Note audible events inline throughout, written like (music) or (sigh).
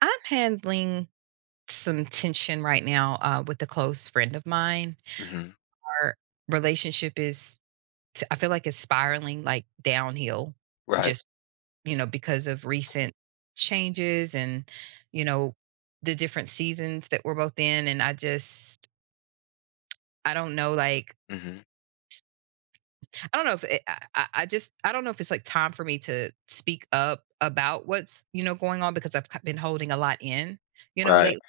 I'm handling some tension right now with a close friend of mine. Mhm. Our relationship is, I feel like it's spiraling like downhill Right. just, because of recent changes and, you know, the different seasons that we're both in. And I just, I don't know, like, Mhm. I don't know if it's like time for me to speak up about what's, going on because I've been holding a lot in, Right, lately,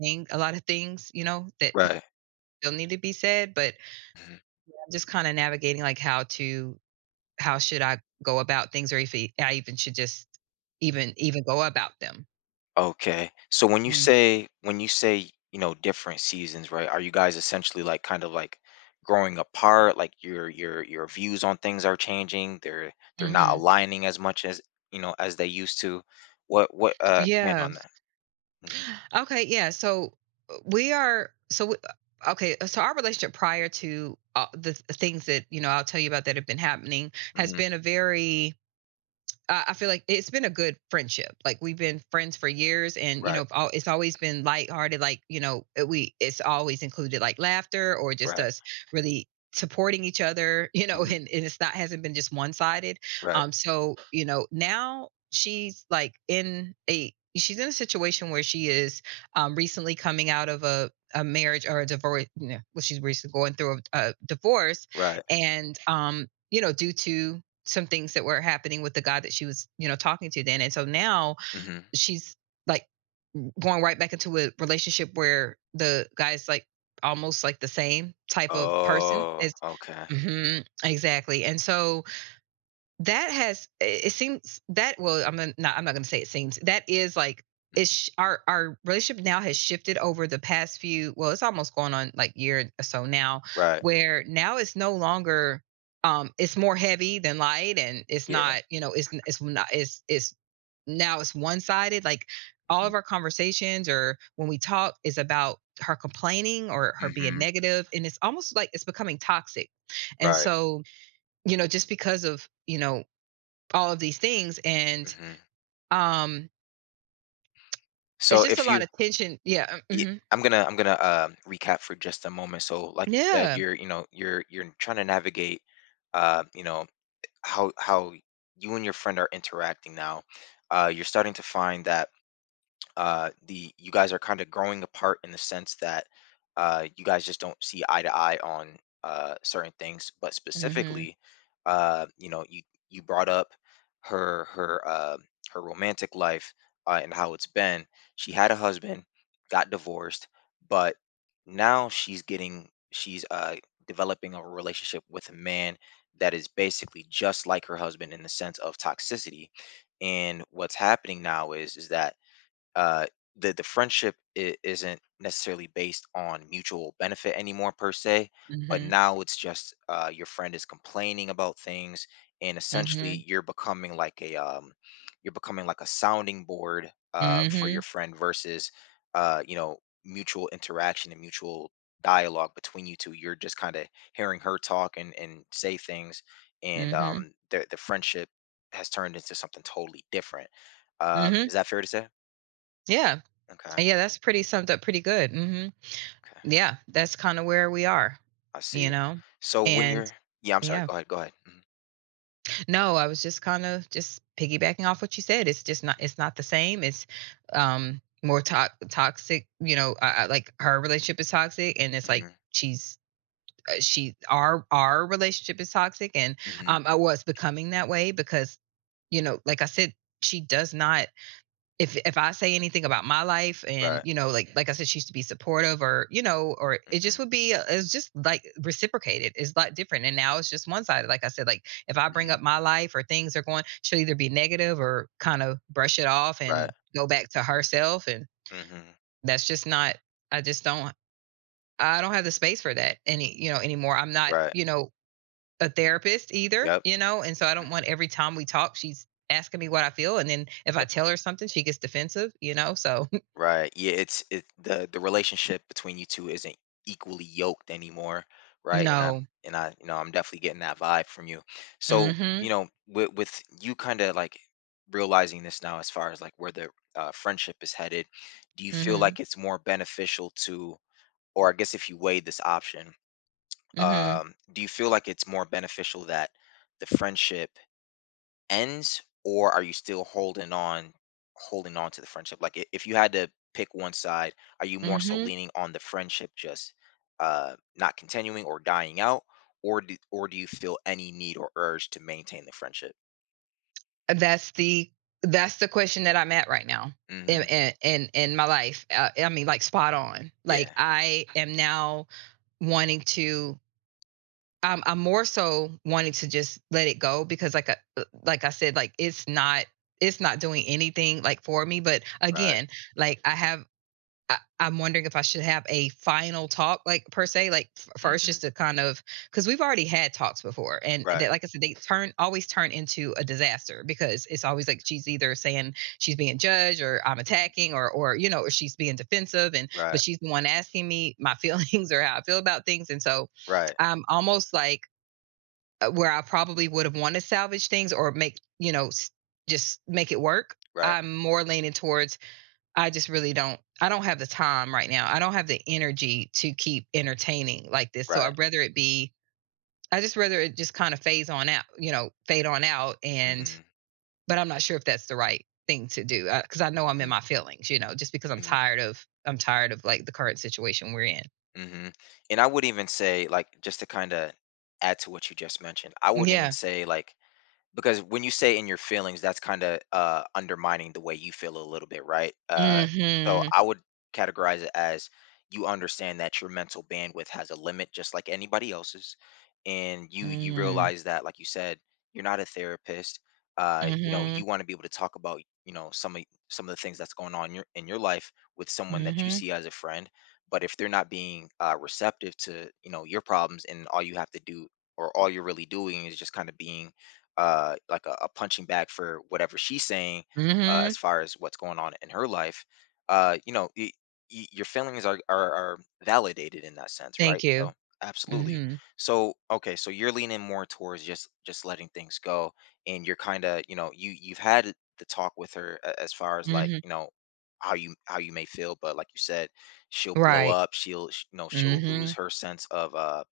a lot of things, that right. still need to be said, but Mhm. just kind of navigating like how should I go about things or if I even should just even go about them. Okay. So when you Mm, say when you say, you know, different seasons, right? Are you guys essentially like kind of like growing apart? Like your views on things are changing. They're not mhm. aligning as much as, as they used to. What Expand Yeah. on that? Mhm. Okay, yeah. So we are so we, okay, so our relationship prior to, the things that, I'll tell you about that have been happening has Mhm. been a very I feel like it's been a good friendship. Like we've been friends for years, and Right, it's always been lighthearted. Like, it- we it's always included like laughter or just right. us really supporting each other. (laughs) You know, Mhm. and, and it's not hasn't been just one sided. Right, So, now she's in a situation where she is, recently coming out of a marriage or a divorce. Well, she's recently going through a divorce, right. and, due to some things that were happening with the guy that she was, talking to then. And so now Mhm. she's like going right back into a relationship where the guy's like almost like the same type of person Oh, as, okay. hmm exactly. And so that has it seems that, well, I'm not gonna say it seems. That is like, Mm-hmm. it's our relationship now has shifted over the past few, well, it's almost going on like year or so now, Right. where now it's no longer it's more heavy than light, and Yeah. It's not it's now it's one-sided. Like all of Mhm. our conversations or when we talk is about her complaining or her being Mhm. negative, and it's almost like it's becoming toxic. And Right. so, just because of, all of these things and, Mhm. um it's So just a if lot you of tension. Yeah, Yeah, mm-hmm. I'm gonna recap for just a moment. So, like you said, Yeah, you're trying to navigate, you know how you and your friend are interacting now. You're starting to find that the you guys are kind of growing apart in the sense that you guys just don't see eye to eye on certain things. But mm-hmm. specifically, uh, you know, you you brought up her her uh, her romantic life, and how it's been. She had a husband, got divorced, but now she's developing a relationship with a man that is basically just like her husband in the sense of toxicity. And what's happening now is that uh, the friendship I isn't necessarily based on mutual benefit anymore per se, but Mm-hmm. now it's just your friend is complaining about things, and Mm-hmm. essentially you're becoming like a sounding board for your Mm-hmm. friend versus uh, you know mutual interaction and mutual dialogue between you two. You're just kind of hearing her talk and say things, and Mm-hmm. the friendship has turned into something totally different. Mm-hmm. Is that fair to say? Yeah. Okay. Yeah, that's pretty summed up pretty good. Mm-hmm. Okay, Yeah, that's kind of where we are, I you see. know So when and you're Yeah, I'm sorry. yeah. Go ahead. Go ahead. Mhm. No, I was just kind of just piggybacking off what you said. It's not the same. It's, more, toxic. Like, her relationship is toxic, and it's like Mhm. she's she our relationship is toxic and, Mhm. Mhm. I was becoming that way because, like I said, she does not, if I say anything about my life and, Right. Like I said, she used to be supportive or, or Mhm. It's just like reciprocated. It's a lot different, and now it's just one sided like I said, like if I bring Mhm. up my life or things are going, she'll either be negative or kind of brush it off Right. and go back to herself, and Mhm. that's just not I just don't I don't have the space for that anymore. I'm not, Right. A therapist either, Yep. And so I don't want Mhm. every time we talk, she's asking me what I feel. And then if I Yep. tell her something, she gets defensive, so. Right. Yeah. It's it the relationship between you two isn't equally yoked anymore. (laughs) Right. And I'm No. and I you know I'm definitely getting that vibe from you. So Mm hmm. with you kind of like realizing this now as far as like where the friendship is headed, do you Mm feel hmm. like it's more beneficial to or I guess if you weighed this option, Mm do you feel like it's more beneficial that the friendship ends, or are you still holding on to the friendship? Like, if you had to pick one side, are you hmm. more Mm so hmm. leaning on the friendship just not continuing or dying out, or do you feel any need or urge to maintain the friendship? That's the, that's the question that I'm at right now, in, Hmm. in, in in my life. I mean, like, spot on. Like, Yeah. I am now wanting to I'm more so wanting to just let it go because, like, like I said, like it's not doing anything like for me. But Right. again, like I'm wondering if I should have a final talk, like per se, like first, just Hmm. to kind of, because we've already had talks before, and Right. that, like I said, they turn always turn into a disaster because it's always like she's either saying she's being judged or I'm Hmm. attacking or you know or she's being defensive, and but Right. she's the one asking me my (laughs) feelings or how I feel about things, and so Right. I'm almost like, where I probably would have wanted to salvage things or make, just make it work. Right. I'm more leaning towards I don't have the time right now. I don't have the energy to keep entertaining like this. So Right. I just rather it just kind of phase on out, fade on out, and Hmm. but I'm not sure if that's the right thing to do because I know I'm in Hmm. my feelings, just because I'm Hmm. tired of I'm tired of like the current situation we're in. Mhm. And I would even say, like, just to kinda add to what you just mentioned, I would even Yeah. say, like, because when you say in your feelings, that's kinda, undermining the way you feel a little bit, right? So Mhm. I would categorize it as you understand that your mental bandwidth has a limit just like anybody else's, and you Mm. realize that, like you said, you're not a therapist. Mhm. You wanna be able to talk about, some of the things that's going on in your life with someone that you Mhm. see as a friend, but if they're not being, receptive to, your problems and all you have to do or all you're really doing is just kinda being like a punching bag for whatever she's saying, as Mhm. far as what's going on in her life, you know, y y your feelings are validated in that sense, right? Thank you. So absolutely. Mhm. So okay, so you're leaning more towards just letting things go, and you're kind of you know you you've had the talk with her as far as like Mhm. how you may feel, but like you said, she'll blow Right. up, you know she'll lose Mhm. her sense of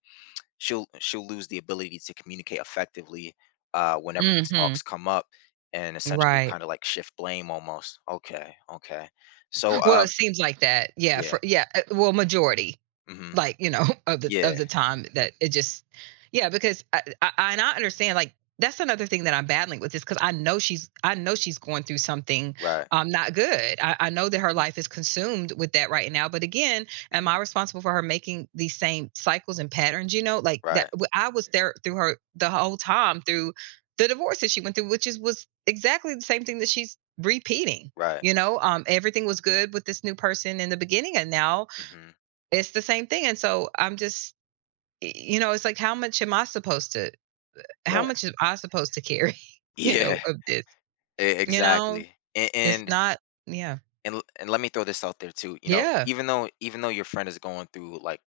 she'll lose the ability to communicate effectively, whenever these Mhm. talks come up, and essentially Right. kind of like shift blame almost. Okay, okay. So Well, it seems like that. Yeah, yeah, for yeah, well, majority. hmm, Like, (laughs) of the of yeah, the time that it just, yeah, because I understand, like, that's another thing that I'm battling with is because I know she's going through something, right, not good. I know that her life is consumed with that right now. But again, am mm-hmm, I responsible for her making these same cycles and patterns? Right, I was there through her the whole time through the divorce that she went through, which is was exactly the same thing that she's repeating. right, Everything was good with this new person in the beginning, and now hmm, it's the same thing, and so I'm just y you know, it's like, how right. (laughs) much am I supposed to carry, (laughs) Yeah, of this? You know? exactly. And, It's and not Yeah. and l- and let me throw this out there too. You know, Yeah. Even though your friend is going through like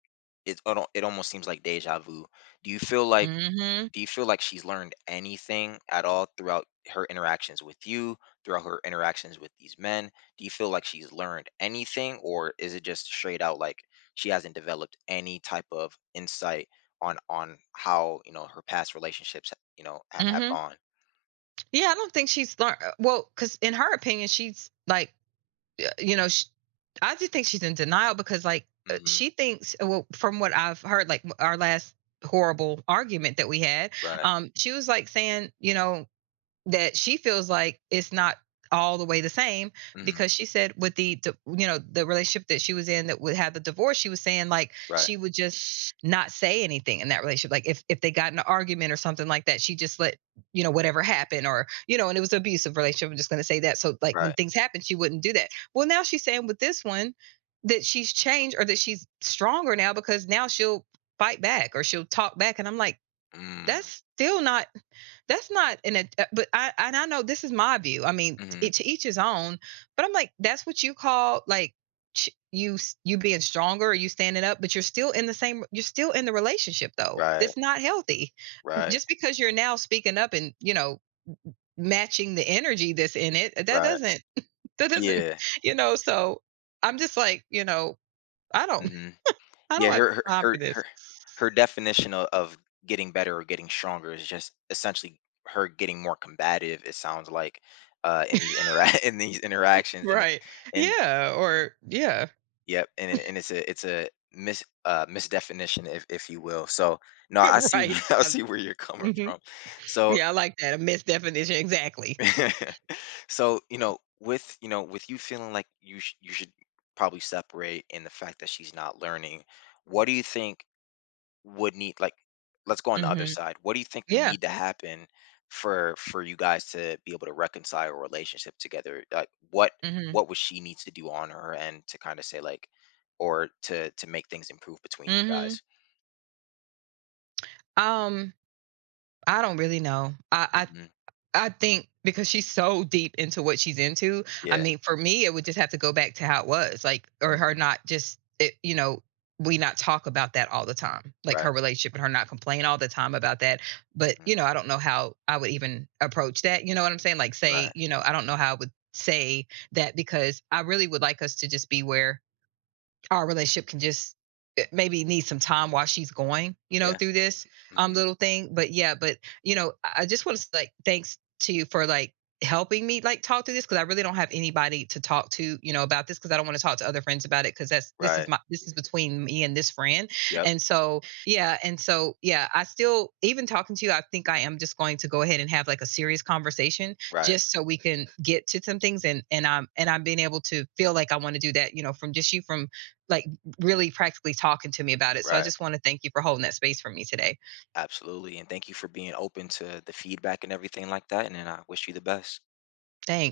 it almost seems like deja vu. Do you feel like Mhm. She's learned anything at all throughout her interactions with you, throughout her interactions with these men? Do you feel like she's learned anything, or is it just straight out like she hasn't developed any type of insight on how her past relationships have Mhm. gone? Yeah, I don't think she's learned, well, because in her opinion, she's like, you know, sh I just think she's in denial because, like, Hmm. she thinks, well, from what I've heard, like, our last horrible argument that we had, Right. She was, like, saying, that she feels like it's not all the way the same Hmm. because she said with the relationship that she was in that would have the divorce, she was saying like Right. she would just not say anything in that relationship. Like, if they got in an argument or something like that, she just let, whatever happened, or, and it was an abusive relationship. I'm just gonna say that. So like when Right. things happen, she wouldn't do that. Well, now she's saying with this one that she's changed or that she's stronger now because now she'll fight back or she'll talk back. And I'm like, Mm-hmm. that's still not that's not but I, and I know this is my view, I mean, Mm-hmm. it, to each his own, but I'm like, that's what you call like you you being stronger or you standing up, but you're still in the same, you're still in the relationship, though. Right. That's not healthy. Right. Just because you're now speaking up and, matching the energy that's in it, that Right. doesn't, (laughs) that doesn't, Yeah. So I'm just like, I don't, Hmm. (laughs) I Yeah. don't have her her time for her this. her her definition of getting better or getting stronger is just essentially her getting more combative. It sounds like (laughs) in these interactions, Right, and yeah, or yeah. yep, and it's a misdefinition, if you will. So no, I (laughs) see Right. (laughs) I see where you're coming Mhm. from. So Yeah, I like that, a misdefinition, exactly. (laughs) so with you feeling like you should probably separate and the fact that she's not learning. What do you think? Would need like Let's go on the other Mhm. side. What do you think would Yeah. need to happen for you guys to be able to reconcile a relationship together? Like what Mhm. what would she need to do on her end to kind of say like or to make things improve between you Mhm. guys? Um, I don't really know. Hmm. I think because she's so deep into what she's into, I Yeah. mean, for me, it would just have to go back to how it was, like or her Hmm. not just it you know, we not talk about that all the time, like Right. her relationship and her not complain all the time about that, but, Mm. I don't know how I would even approach that, you know what I'm saying? Like, say, Right. I don't know how I would say that because I really would like us to just be where our relationship can just, maybe need some time while she's going, Yeah. through this, Hmm. little thing. But yeah, but, I just want to, like, thanks to you for like helping me like talk through this because I really don't have anybody to talk to, about this because I don't want to talk to other friends about it because that's this is Right. my this is between me and this friend. Yep. And so yeah, I still, even talking to you, I think I am just going to go ahead and have like a serious conversation Right. just so we can get to some things and and I'm being able to feel like I want to do that, from just you from like really practically talking to me about it. So I Right. just want to thank you for holding that space for me today. Absolutely. And thank you for being open to the feedback and everything like that. And then I wish you the best. Thanks.